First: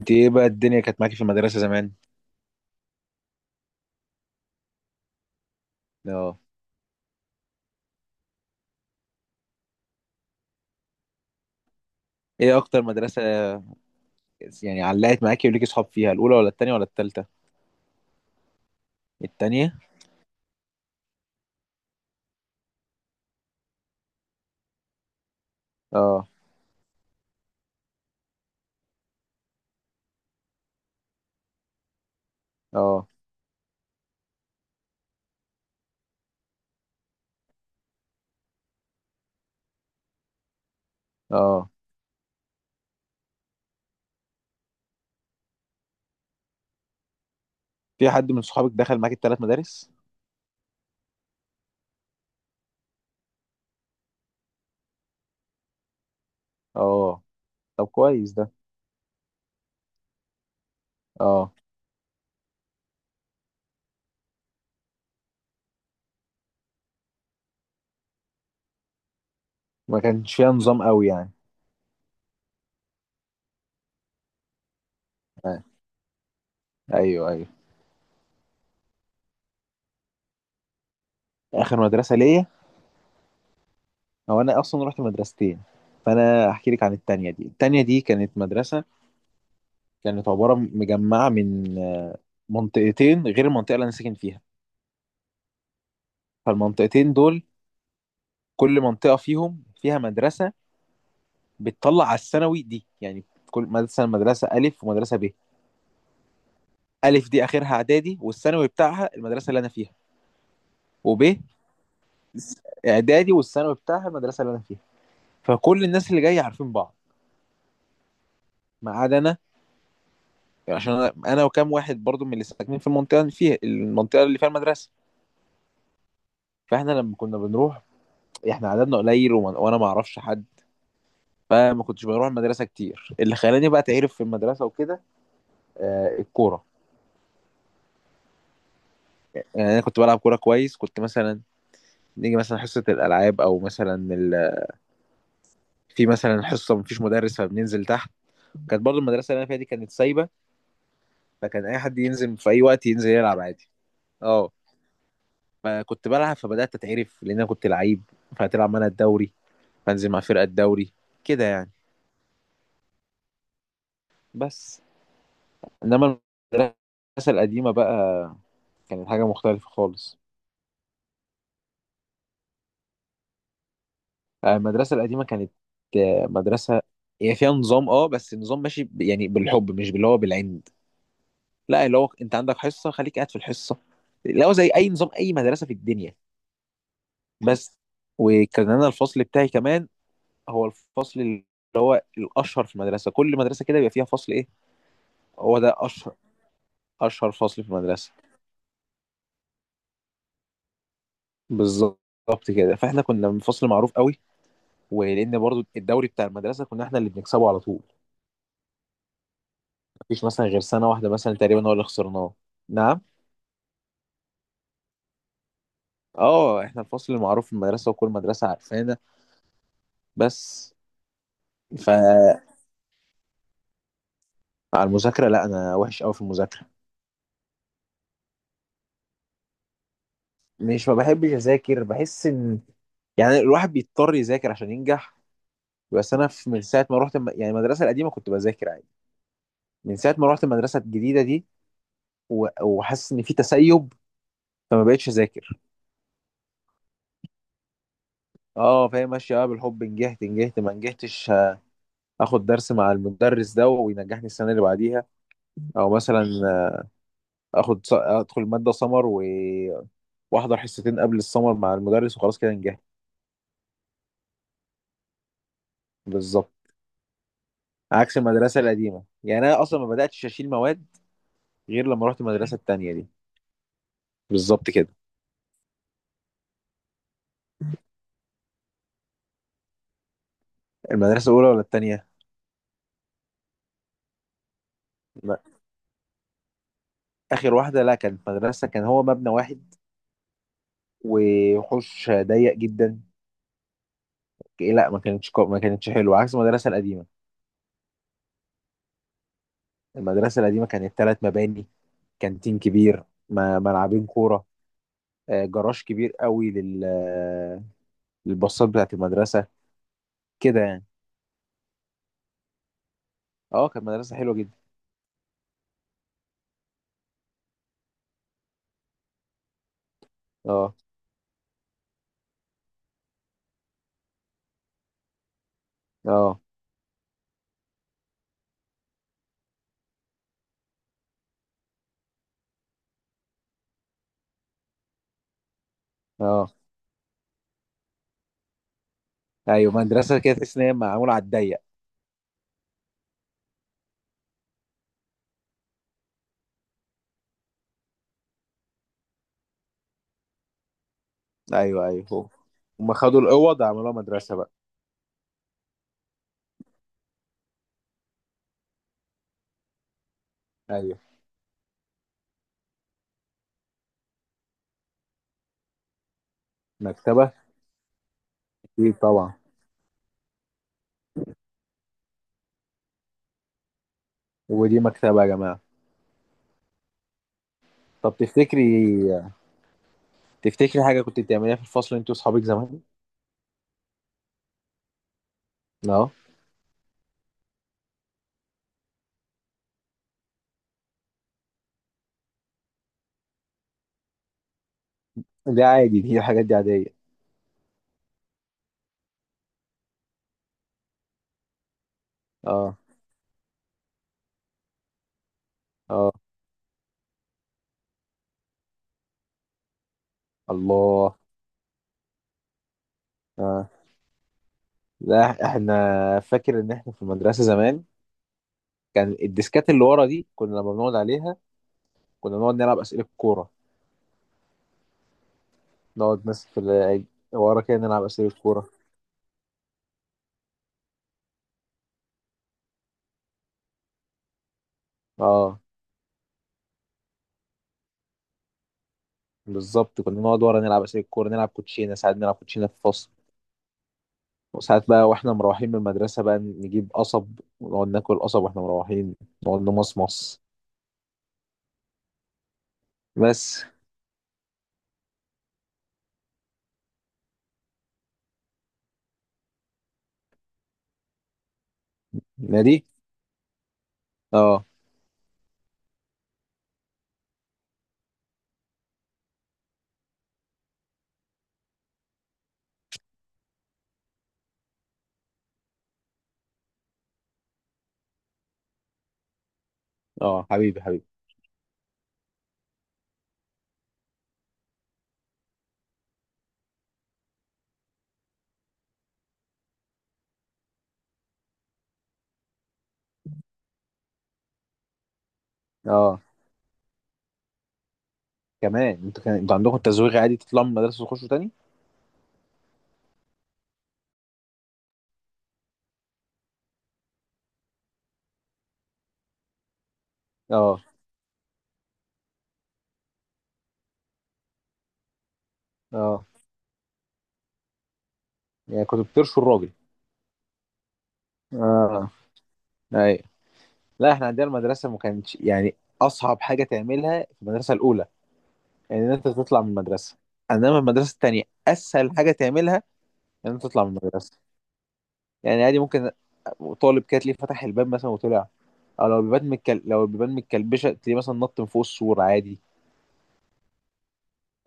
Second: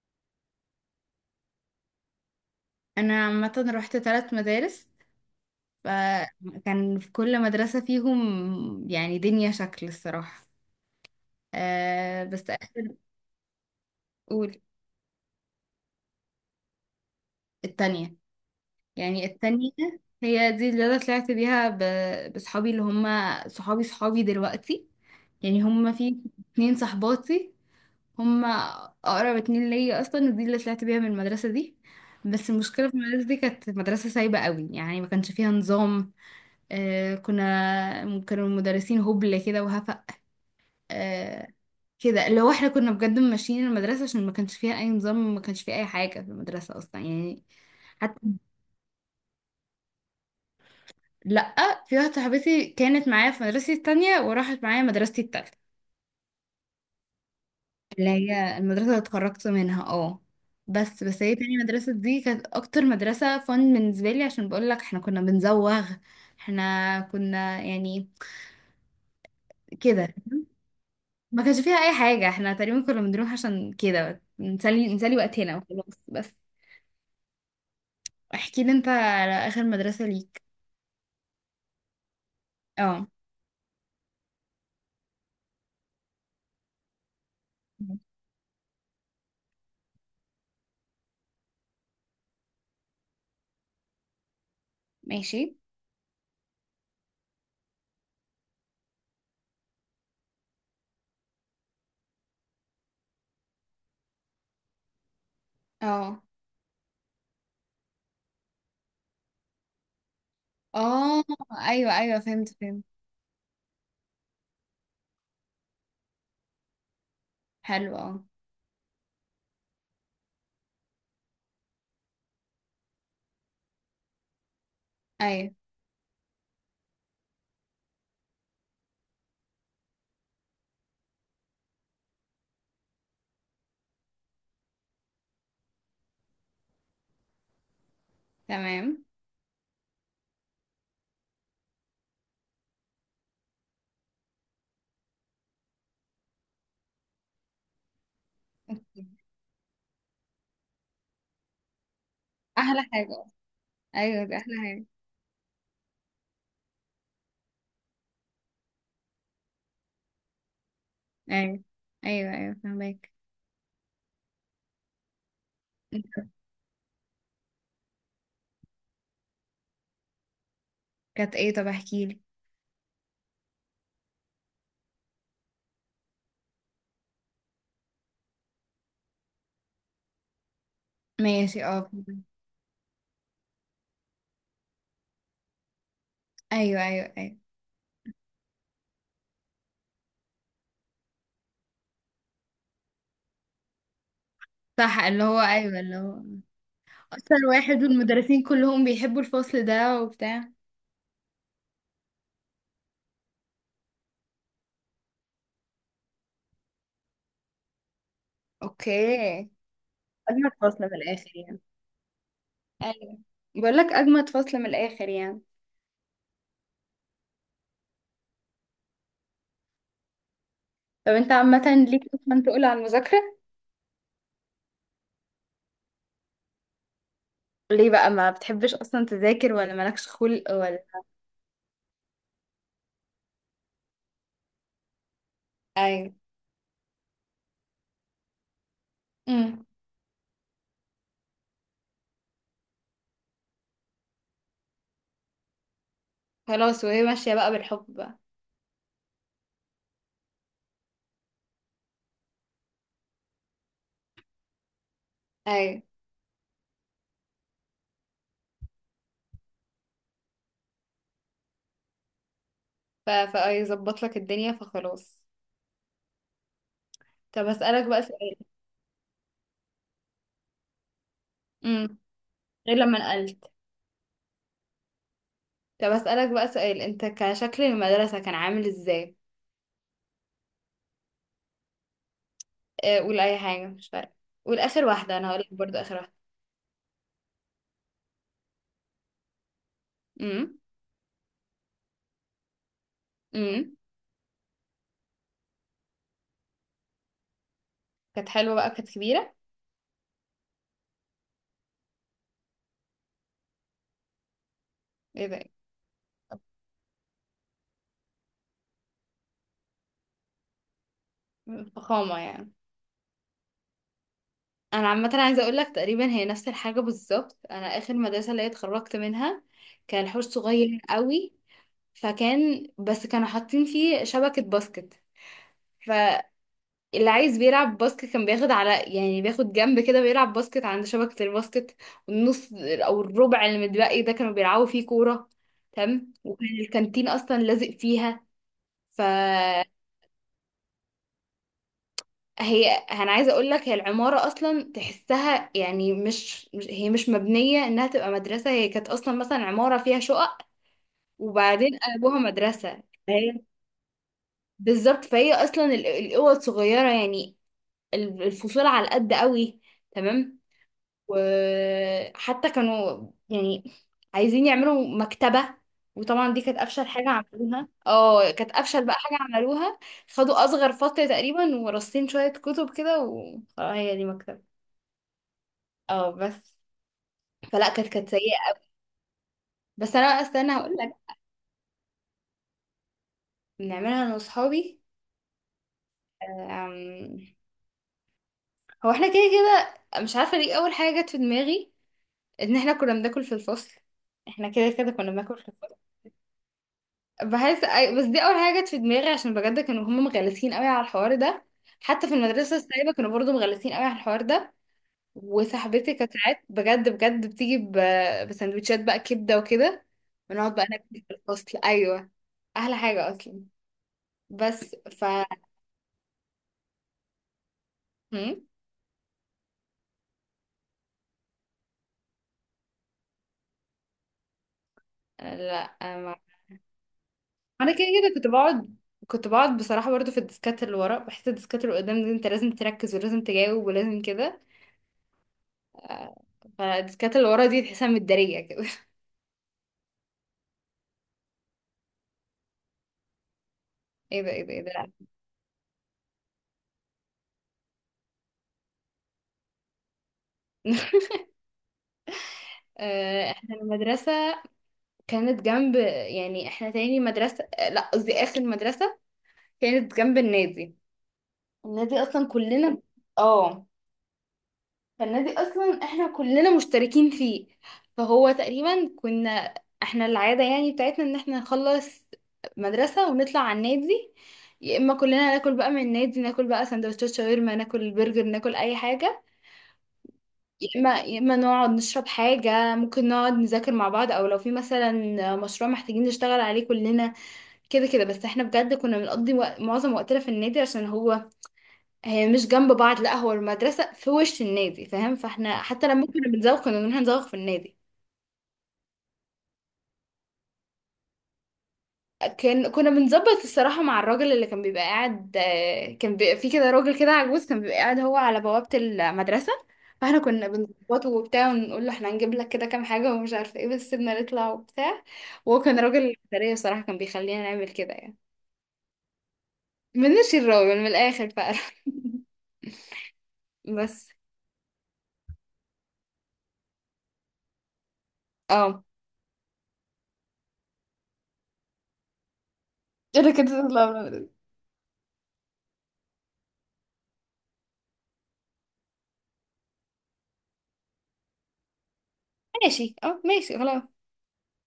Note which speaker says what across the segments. Speaker 1: انت ايه بقى الدنيا كانت معاكي في المدرسة زمان؟
Speaker 2: انا عامه رحت ثلاث مدارس.
Speaker 1: اه.
Speaker 2: فكان في كل مدرسه فيهم يعني دنيا شكل الصراحه. أه، بس
Speaker 1: ايه اكتر
Speaker 2: اخر
Speaker 1: مدرسة.
Speaker 2: اقول.
Speaker 1: يعني علقت معاكي وليكي صحاب فيها الاولى ولا التانية ولا التالتة؟
Speaker 2: التانية. يعني التانية
Speaker 1: التانية؟
Speaker 2: هي دي اللي انا طلعت بيها بصحابي اللي هم صحابي صحابي دلوقتي. يعني هم في
Speaker 1: اه.
Speaker 2: اتنين صحباتي، هم اقرب اتنين ليا اصلا، ودي اللي طلعت بيها من المدرسه دي. بس المشكله في
Speaker 1: اه.
Speaker 2: المدرسه دي، كانت مدرسه سايبه قوي، يعني ما كانش فيها نظام. كانوا المدرسين هبل كده وهفق. آه،
Speaker 1: اه.
Speaker 2: كده اللي هو احنا كنا بجد ماشيين المدرسة، عشان ما كانش فيها أي نظام، ما كانش فيها أي حاجة في المدرسة أصلا يعني.
Speaker 1: في
Speaker 2: حتى
Speaker 1: حد من صحابك دخل معاكي التلات مدارس؟
Speaker 2: لأ، في واحدة صاحبتي كانت معايا في مدرستي التانية وراحت معايا مدرستي التالتة،
Speaker 1: اه، طب
Speaker 2: اللي
Speaker 1: كويس ده.
Speaker 2: هي المدرسة اللي اتخرجت منها. اه بس، هي
Speaker 1: اه،
Speaker 2: تاني مدرسة دي كانت أكتر مدرسة فن بالنسبة لي، عشان بقولك احنا كنا بنزوغ. احنا كنا يعني
Speaker 1: ما
Speaker 2: كده،
Speaker 1: كانش فيها نظام قوي يعني.
Speaker 2: ما كانش فيها اي حاجه. احنا تقريبا كنا بنروح عشان كده نسلي نسلي وقتنا
Speaker 1: آه.
Speaker 2: وخلاص بس.
Speaker 1: ايوه، ايوه.
Speaker 2: احكي لي انت على اخر مدرسه ليك.
Speaker 1: اخر مدرسة ليا،
Speaker 2: اه،
Speaker 1: هو انا اصلا رحت مدرستين، فانا احكي لك عن التانية دي. التانية دي كانت مدرسة، كانت عبارة مجمعة من منطقتين غير المنطقة اللي انا ساكن فيها.
Speaker 2: ماشي،
Speaker 1: فالمنطقتين دول كل منطقة فيهم فيها مدرسة بتطلع على الثانوي دي يعني. كل مدرسة، مدرسة ألف ومدرسة ب.
Speaker 2: اه،
Speaker 1: ألف دي آخرها إعدادي والثانوي بتاعها المدرسة اللي أنا فيها. وب
Speaker 2: اه، ايوه ايوه فهمت فهمت.
Speaker 1: إعدادي والثانوي بتاعها المدرسة اللي أنا فيها. فكل الناس اللي جاية عارفين بعض
Speaker 2: حلو، اه.
Speaker 1: ما عدا أنا، عشان أنا وكام واحد برضو من اللي ساكنين في المنطقة اللي فيها المدرسة.
Speaker 2: ايوه
Speaker 1: فإحنا لما كنا بنروح، إحنا عددنا قليل وأنا ما أعرفش حد، فما كنتش بروح المدرسة كتير. اللي خلاني بقى تعرف في المدرسة وكده الكورة.
Speaker 2: تمام.
Speaker 1: يعني انا كنت بلعب كوره كويس، كنت مثلا نيجي مثلا حصه الالعاب او مثلا في مثلا حصه مفيش مدرس فبننزل تحت. كانت برضو المدرسه اللي انا فيها دي كانت سايبه، فكان اي حد ينزل في اي
Speaker 2: احلى
Speaker 1: وقت ينزل
Speaker 2: حاجه.
Speaker 1: يلعب عادي.
Speaker 2: ايوه دي
Speaker 1: اه.
Speaker 2: احلى حاجه.
Speaker 1: فكنت بلعب فبدات اتعرف، لان انا كنت لعيب فهتلعب معانا الدوري، فانزل مع فرقه الدوري كده
Speaker 2: ايوه
Speaker 1: يعني.
Speaker 2: ايوه ايوه فهمك.
Speaker 1: بس انما المدرسه القديمه بقى كانت حاجه مختلفه خالص.
Speaker 2: كانت ايه؟ طب احكي لي.
Speaker 1: المدرسه القديمه كانت مدرسه هي فيها نظام، بس النظام ماشي يعني بالحب مش باللي هو بالعند.
Speaker 2: ماشي، اه،
Speaker 1: لا، اللي هو
Speaker 2: فهمك.
Speaker 1: انت عندك حصه خليك قاعد في الحصه، اللي هو زي اي نظام اي مدرسه في الدنيا.
Speaker 2: ايوه ايوه ايوه.
Speaker 1: بس، وكان انا الفصل بتاعي كمان هو الفصل اللي هو الاشهر في المدرسه. كل مدرسه كده بيبقى فيها فصل ايه،
Speaker 2: صح، اللي هو
Speaker 1: هو ده
Speaker 2: ايوه اللي
Speaker 1: اشهر،
Speaker 2: هو
Speaker 1: اشهر
Speaker 2: اكتر
Speaker 1: فصل في
Speaker 2: واحد،
Speaker 1: المدرسه.
Speaker 2: والمدرسين كلهم بيحبوا الفصل ده وبتاع.
Speaker 1: بالظبط كده، فاحنا كنا من فصل معروف قوي، ولان برضو الدوري بتاع المدرسه كنا احنا اللي بنكسبه على طول.
Speaker 2: اوكي.
Speaker 1: مفيش مثلا
Speaker 2: أجمد
Speaker 1: غير
Speaker 2: فصل من
Speaker 1: سنه واحده
Speaker 2: الآخر
Speaker 1: مثلا
Speaker 2: يعني؟
Speaker 1: تقريبا هو اللي خسرناه. نعم.
Speaker 2: ايوه، بقول لك اجمد فصل من الاخر يعني.
Speaker 1: اه، احنا الفصل المعروف في المدرسه وكل مدرسه عارفانا. بس،
Speaker 2: طب انت عامه ليك اصلا تقول على المذاكره؟
Speaker 1: على المذاكرة، لا أنا وحش أوي في المذاكرة.
Speaker 2: ليه بقى؟ ما بتحبش أصلا تذاكر ولا مالكش خلق ولا؟
Speaker 1: مش ما بحبش أذاكر، بحس إن يعني الواحد بيضطر يذاكر عشان ينجح.
Speaker 2: ايوه.
Speaker 1: بس أنا في من ساعة ما رحت يعني المدرسة القديمة كنت بذاكر عادي.
Speaker 2: امم
Speaker 1: من ساعة ما رحت المدرسة الجديدة دي وحاسس إن في تسيب، فما بقتش أذاكر.
Speaker 2: خلاص، وهي ماشيه بقى بالحب بقى.
Speaker 1: أه، فهي ماشية بقى بالحب. نجحت، نجحت ما نجحتش آخد درس مع المدرس ده وينجحني السنة اللي بعديها.
Speaker 2: ايوه،
Speaker 1: أو مثلا آخد أدخل مادة سمر وأحضر حصتين قبل السمر مع المدرس وخلاص كده نجحت.
Speaker 2: فيظبط لك الدنيا فخلاص.
Speaker 1: بالظبط،
Speaker 2: طب اسالك بقى
Speaker 1: عكس
Speaker 2: سؤال.
Speaker 1: المدرسة القديمة، يعني أنا أصلا ما بدأتش أشيل مواد غير
Speaker 2: امم
Speaker 1: لما رحت المدرسة
Speaker 2: غير
Speaker 1: التانية
Speaker 2: لما
Speaker 1: دي.
Speaker 2: نقلت.
Speaker 1: بالظبط كده.
Speaker 2: طب اسالك بقى سؤال، انت كشكل المدرسه كان عامل ازاي؟
Speaker 1: المدرسة الأولى ولا التانية؟
Speaker 2: قول اي حاجه مش فارقه. قول اخر واحده انا هقول
Speaker 1: لا.
Speaker 2: لك برضو اخر واحده.
Speaker 1: آخر واحدة، لا كانت مدرسة، كان هو مبنى واحد
Speaker 2: امم
Speaker 1: وحوش ضيق جدا.
Speaker 2: امم
Speaker 1: إيه، لا ما كانتش ما كانتش حلوة، عكس المدرسة القديمة.
Speaker 2: كانت حلوه بقى، كانت كبيره.
Speaker 1: المدرسة القديمة كانت ثلاث مباني، كانتين كبير، ملعبين كورة،
Speaker 2: ايه ده.
Speaker 1: جراج كبير قوي لل للباصات بتاعت المدرسة كده يعني.
Speaker 2: فخامة يعني.
Speaker 1: اه، كانت مدرسة حلوة جدا.
Speaker 2: انا عامة عايزة اقول لك تقريبا هي نفس الحاجة بالظبط. انا اخر مدرسة اللي هي اتخرجت منها كان حوش
Speaker 1: اه.
Speaker 2: صغير قوي. فكان بس كانوا حاطين فيه شبكة باسكت،
Speaker 1: اه.
Speaker 2: فاللي عايز بيلعب باسكت كان بياخد على، يعني بياخد جنب كده بيلعب باسكت عند شبكة الباسكت، والنص او الربع اللي متبقي ده كانوا بيلعبوا فيه كورة. تمام، وكان
Speaker 1: اه.
Speaker 2: الكانتين اصلا لازق فيها. ف،
Speaker 1: ايوه، مدرسة كده تحس ان هي معمولة على الضيق.
Speaker 2: هي انا عايزه اقول لك هي العماره اصلا تحسها يعني هي مش مبنيه انها تبقى مدرسه. هي كانت اصلا مثلا عماره فيها شقق وبعدين
Speaker 1: ايوه، ايوه.
Speaker 2: قلبوها
Speaker 1: هو
Speaker 2: مدرسه.
Speaker 1: هم خدوا
Speaker 2: هي
Speaker 1: الاوض عملوها مدرسه بقى.
Speaker 2: بالظبط. فهي اصلا الاوض صغيره يعني، الفصول على قد قوي، تمام.
Speaker 1: ايوه.
Speaker 2: وحتى كانوا يعني عايزين يعملوا مكتبه، وطبعا دي كانت افشل حاجه
Speaker 1: مكتبه؟
Speaker 2: عملوها. اه، كانت افشل بقى
Speaker 1: اكيد
Speaker 2: حاجه
Speaker 1: طبعا.
Speaker 2: عملوها. خدوا اصغر فصل تقريبا، ورصين شويه كتب كده وخلاص. هي دي مكتبه.
Speaker 1: ودي مكتبه يا جماعه.
Speaker 2: اه بس، فلا كانت
Speaker 1: طب
Speaker 2: سيئة.
Speaker 1: تفتكري،
Speaker 2: بس انا استنى هقول
Speaker 1: تفتكري حاجه
Speaker 2: لك.
Speaker 1: كنت بتعمليها في الفصل انت واصحابك زمان.
Speaker 2: بنعملها انا واصحابي.
Speaker 1: اه،
Speaker 2: أم، هو احنا كده كده مش عارفة ليه اول حاجة جت في دماغي، ان احنا كنا بناكل في الفصل. احنا كده كده كنا بناكل في
Speaker 1: ده
Speaker 2: الفصل.
Speaker 1: عادي، دي الحاجات دي عاديه.
Speaker 2: بس دي اول حاجة جت في دماغي، عشان بجد كانوا هم مغلسين قوي على الحوار ده. حتى في المدرسة
Speaker 1: اه.
Speaker 2: السايبة كانوا برضو مغلسين قوي على الحوار ده. وصاحبتي
Speaker 1: اه.
Speaker 2: كانت ساعات بجد بجد بتيجي بسندوتشات بقى كبدة وكده، ونقعد بقى ناكل في
Speaker 1: الله.
Speaker 2: الفصل. ايوه، احلى حاجة اصلا.
Speaker 1: اه.
Speaker 2: بس ف.
Speaker 1: لا، احنا فاكر ان احنا في المدرسه زمان
Speaker 2: هم؟
Speaker 1: كان الديسكات اللي ورا دي، كنا لما بنقعد عليها كنا بنقعد نلعب اسئله كوره،
Speaker 2: لا ما.
Speaker 1: نقعد ناس في ورا
Speaker 2: انا
Speaker 1: كده
Speaker 2: كده
Speaker 1: نلعب
Speaker 2: كده كنت
Speaker 1: اسئله كوره.
Speaker 2: بقعد، كنت بقعد بصراحة برضو في الديسكات اللي ورا. بحس الديسكات اللي قدام دي انت لازم تركز ولازم تجاوب ولازم كده.
Speaker 1: اه،
Speaker 2: آه، فالديسكات اللي ورا دي تحسها متدارية كده.
Speaker 1: بالظبط، كنا نقعد ورا نلعب اسئله الكوره، نلعب كوتشينه، ساعات نلعب كوتشينه في الفصل.
Speaker 2: ايه ده ايه ده ايه ده
Speaker 1: وساعات
Speaker 2: لا.
Speaker 1: بقى واحنا مروحين من المدرسه بقى نجيب قصب ونقعد ناكل قصب واحنا مروحين، نقعد نمصمص.
Speaker 2: احنا
Speaker 1: بس.
Speaker 2: المدرسة كانت جنب، يعني احنا تاني مدرسة، لا قصدي اخر مدرسة، كانت جنب النادي. النادي اصلا كلنا،
Speaker 1: نادي.
Speaker 2: اه،
Speaker 1: اه.
Speaker 2: فالنادي اصلا احنا كلنا مشتركين فيه. فهو تقريبا كنا، احنا العاده يعني بتاعتنا ان احنا نخلص مدرسه ونطلع على النادي. يا اما كلنا ناكل بقى من النادي، ناكل بقى سندوتشات شاورما، ناكل برجر، ناكل اي حاجه،
Speaker 1: اه،
Speaker 2: يا
Speaker 1: حبيبي
Speaker 2: اما
Speaker 1: حبيبي.
Speaker 2: يا اما نقعد نشرب حاجه، ممكن نقعد نذاكر مع بعض او لو في مثلا مشروع محتاجين نشتغل عليه كلنا. كده كده بس. احنا بجد كنا بنقضي معظم وقتنا في النادي، عشان هو، هي مش جنب بعض، لا هو المدرسة في وش النادي فاهم. فاحنا حتى لما
Speaker 1: اه.
Speaker 2: كنا بنزوق كنا بنروح نزوق في النادي.
Speaker 1: كمان انتوا كان انتوا عندكم تزويغ عادي تطلعوا من المدرسه تخشوا تاني.
Speaker 2: كنا بنظبط الصراحة مع الراجل اللي كان بيبقى قاعد، كان بيبقى في كده راجل كده عجوز كان بيبقى قاعد هو على بوابة المدرسة. فاحنا كنا
Speaker 1: اه.
Speaker 2: بنظبطه وبتاع ونقول له احنا هنجيب لك كده كام حاجة ومش عارفة ايه، بس سيبنا نطلع وبتاع. وهو كان راجل،
Speaker 1: اه،
Speaker 2: الإدارية صراحة كان بيخلينا نعمل كده يعني.
Speaker 1: يعني كنتوا بترشوا الراجل.
Speaker 2: من الشراوي من الآخر بقى.
Speaker 1: اه، ايوه.
Speaker 2: بس.
Speaker 1: لا، احنا عندنا المدرسه ما كانتش يعني اصعب حاجه تعملها في المدرسه الاولى
Speaker 2: اه
Speaker 1: يعني ان انت تطلع من المدرسه. انما المدرسه التانيه اسهل حاجه تعملها
Speaker 2: انا كنت
Speaker 1: ان انت تطلع
Speaker 2: تطلع
Speaker 1: من
Speaker 2: من
Speaker 1: المدرسه.
Speaker 2: المدرسة.
Speaker 1: يعني عادي، ممكن طالب كده تلاقيه فتح الباب مثلا وطلع، او لو البيبان لو البيبان متكلبشه تلاقيه مثلا نط من فوق السور عادي.
Speaker 2: ماشي اه، ماشي خلاص.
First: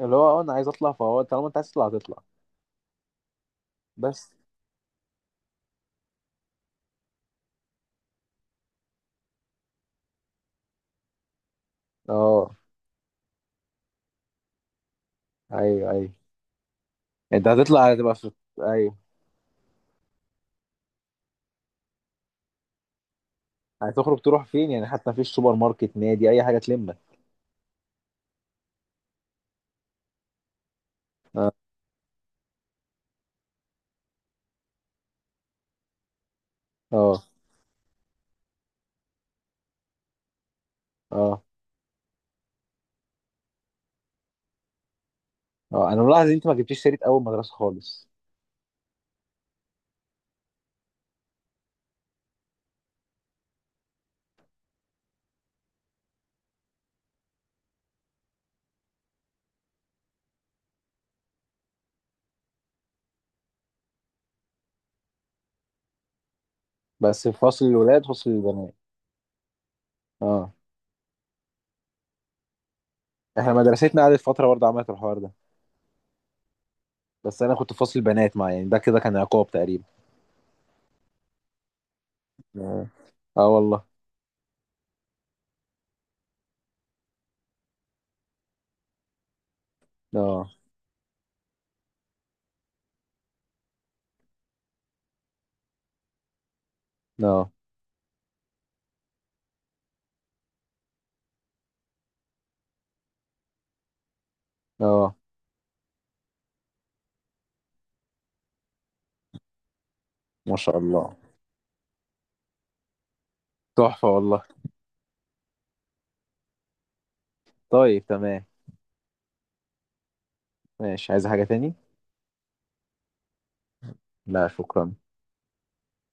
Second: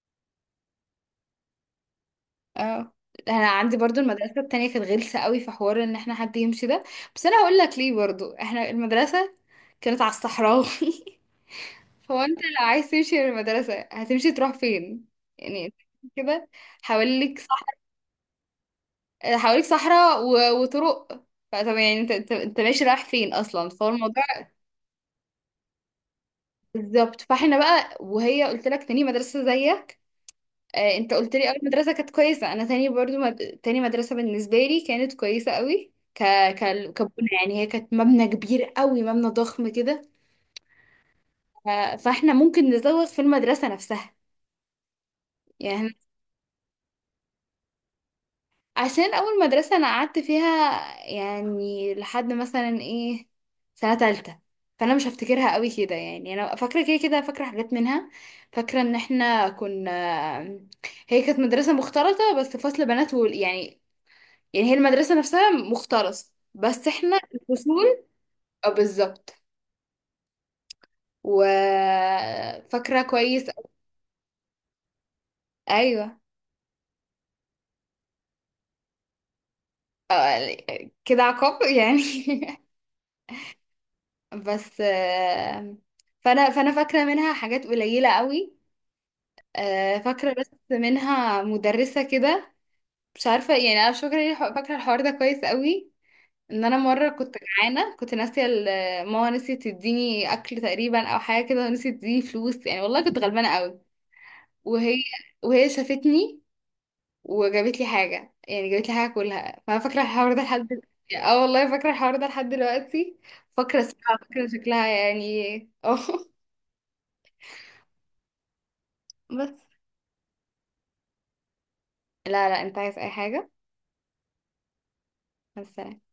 Speaker 1: اللي هو انا عايز اطلع، فهو طالما انت عايز تطلع هتطلع.
Speaker 2: اه، انا عندي برضو
Speaker 1: بس.
Speaker 2: المدرسه التانية كانت غلسه قوي في حوار ان احنا حد يمشي ده، بس انا هقول لك ليه. برضو احنا المدرسه كانت على الصحراوي. فهو انت
Speaker 1: اه،
Speaker 2: لو عايز تمشي من المدرسه هتمشي تروح فين؟ يعني انت
Speaker 1: ايوه ايوه.
Speaker 2: كده، حواليك
Speaker 1: انت
Speaker 2: صح،
Speaker 1: هتطلع هتبقى في، ايوه،
Speaker 2: حواليك صحراء وطرق. فطب يعني انت ماشي رايح فين اصلا، فهو
Speaker 1: هتخرج
Speaker 2: الموضوع.
Speaker 1: تروح فين يعني؟ حتى مفيش سوبر ماركت، نادي، اي حاجه تلمك.
Speaker 2: بالظبط. فاحنا بقى، وهي قلت لك تاني مدرسه زيك. انت قلت لي اول مدرسه كانت كويسه، انا تاني برضو تاني مدرسه بالنسبه لي كانت كويسه قوي،
Speaker 1: اه.
Speaker 2: كبنى يعني. هي كانت مبنى كبير قوي، مبنى ضخم كده.
Speaker 1: اه.
Speaker 2: ف... فاحنا ممكن نزوغ في المدرسه نفسها
Speaker 1: اه،
Speaker 2: يعني.
Speaker 1: انا ملاحظ ان انت ما جبتيش سيره اول مدرسه خالص.
Speaker 2: عشان اول مدرسه انا قعدت فيها يعني لحد مثلا ايه، سنه تالتة، فانا مش هفتكرها قوي كده يعني. انا فاكره كده كده، فاكره حاجات منها، فاكره ان احنا كنا، هي كانت مدرسه مختلطه، بس فصل بنات يعني، يعني هي المدرسة نفسها مختلصة بس احنا
Speaker 1: بس في فصل الولاد
Speaker 2: الفصول.
Speaker 1: وفصل
Speaker 2: اه
Speaker 1: البنات.
Speaker 2: بالظبط.
Speaker 1: اه.
Speaker 2: وفاكرة كويس.
Speaker 1: احنا مدرستنا قعدت فتره برضه عملت الحوار ده.
Speaker 2: ايوه.
Speaker 1: بس انا كنت في فصل البنات، مع يعني ده كده كان عقاب تقريبا.
Speaker 2: كده عقاب يعني.
Speaker 1: اه. آه والله.
Speaker 2: بس فانا فاكرة منها حاجات قليلة قوي. فاكرة بس
Speaker 1: اه.
Speaker 2: منها مدرسة كده، مش عارفة يعني. انا مش فاكرة ليه، فاكرة الحوار ده كويس قوي، ان انا مرة كنت
Speaker 1: اه.
Speaker 2: جعانة كنت ناسية ماما نسيت تديني اكل تقريبا او حاجة كده ونسيت تديني فلوس يعني، والله كنت غلبانة قوي. وهي
Speaker 1: اه.
Speaker 2: وهي شافتني وجابت لي حاجة، يعني جابت لي حاجة كلها. فأنا فاكرة الحوار ده
Speaker 1: ما
Speaker 2: لحد
Speaker 1: شاء الله.
Speaker 2: اه والله فاكرة الحوار ده لحد دلوقتي. فاكرة
Speaker 1: تحفة
Speaker 2: اسمها
Speaker 1: والله.
Speaker 2: فاكرة شكلها يعني. اه.
Speaker 1: طيب، تمام.
Speaker 2: بس.
Speaker 1: ماشي، عايز حاجة تاني؟
Speaker 2: لا لا، انت عايز اي حاجة؟
Speaker 1: لا شكرا.
Speaker 2: بس.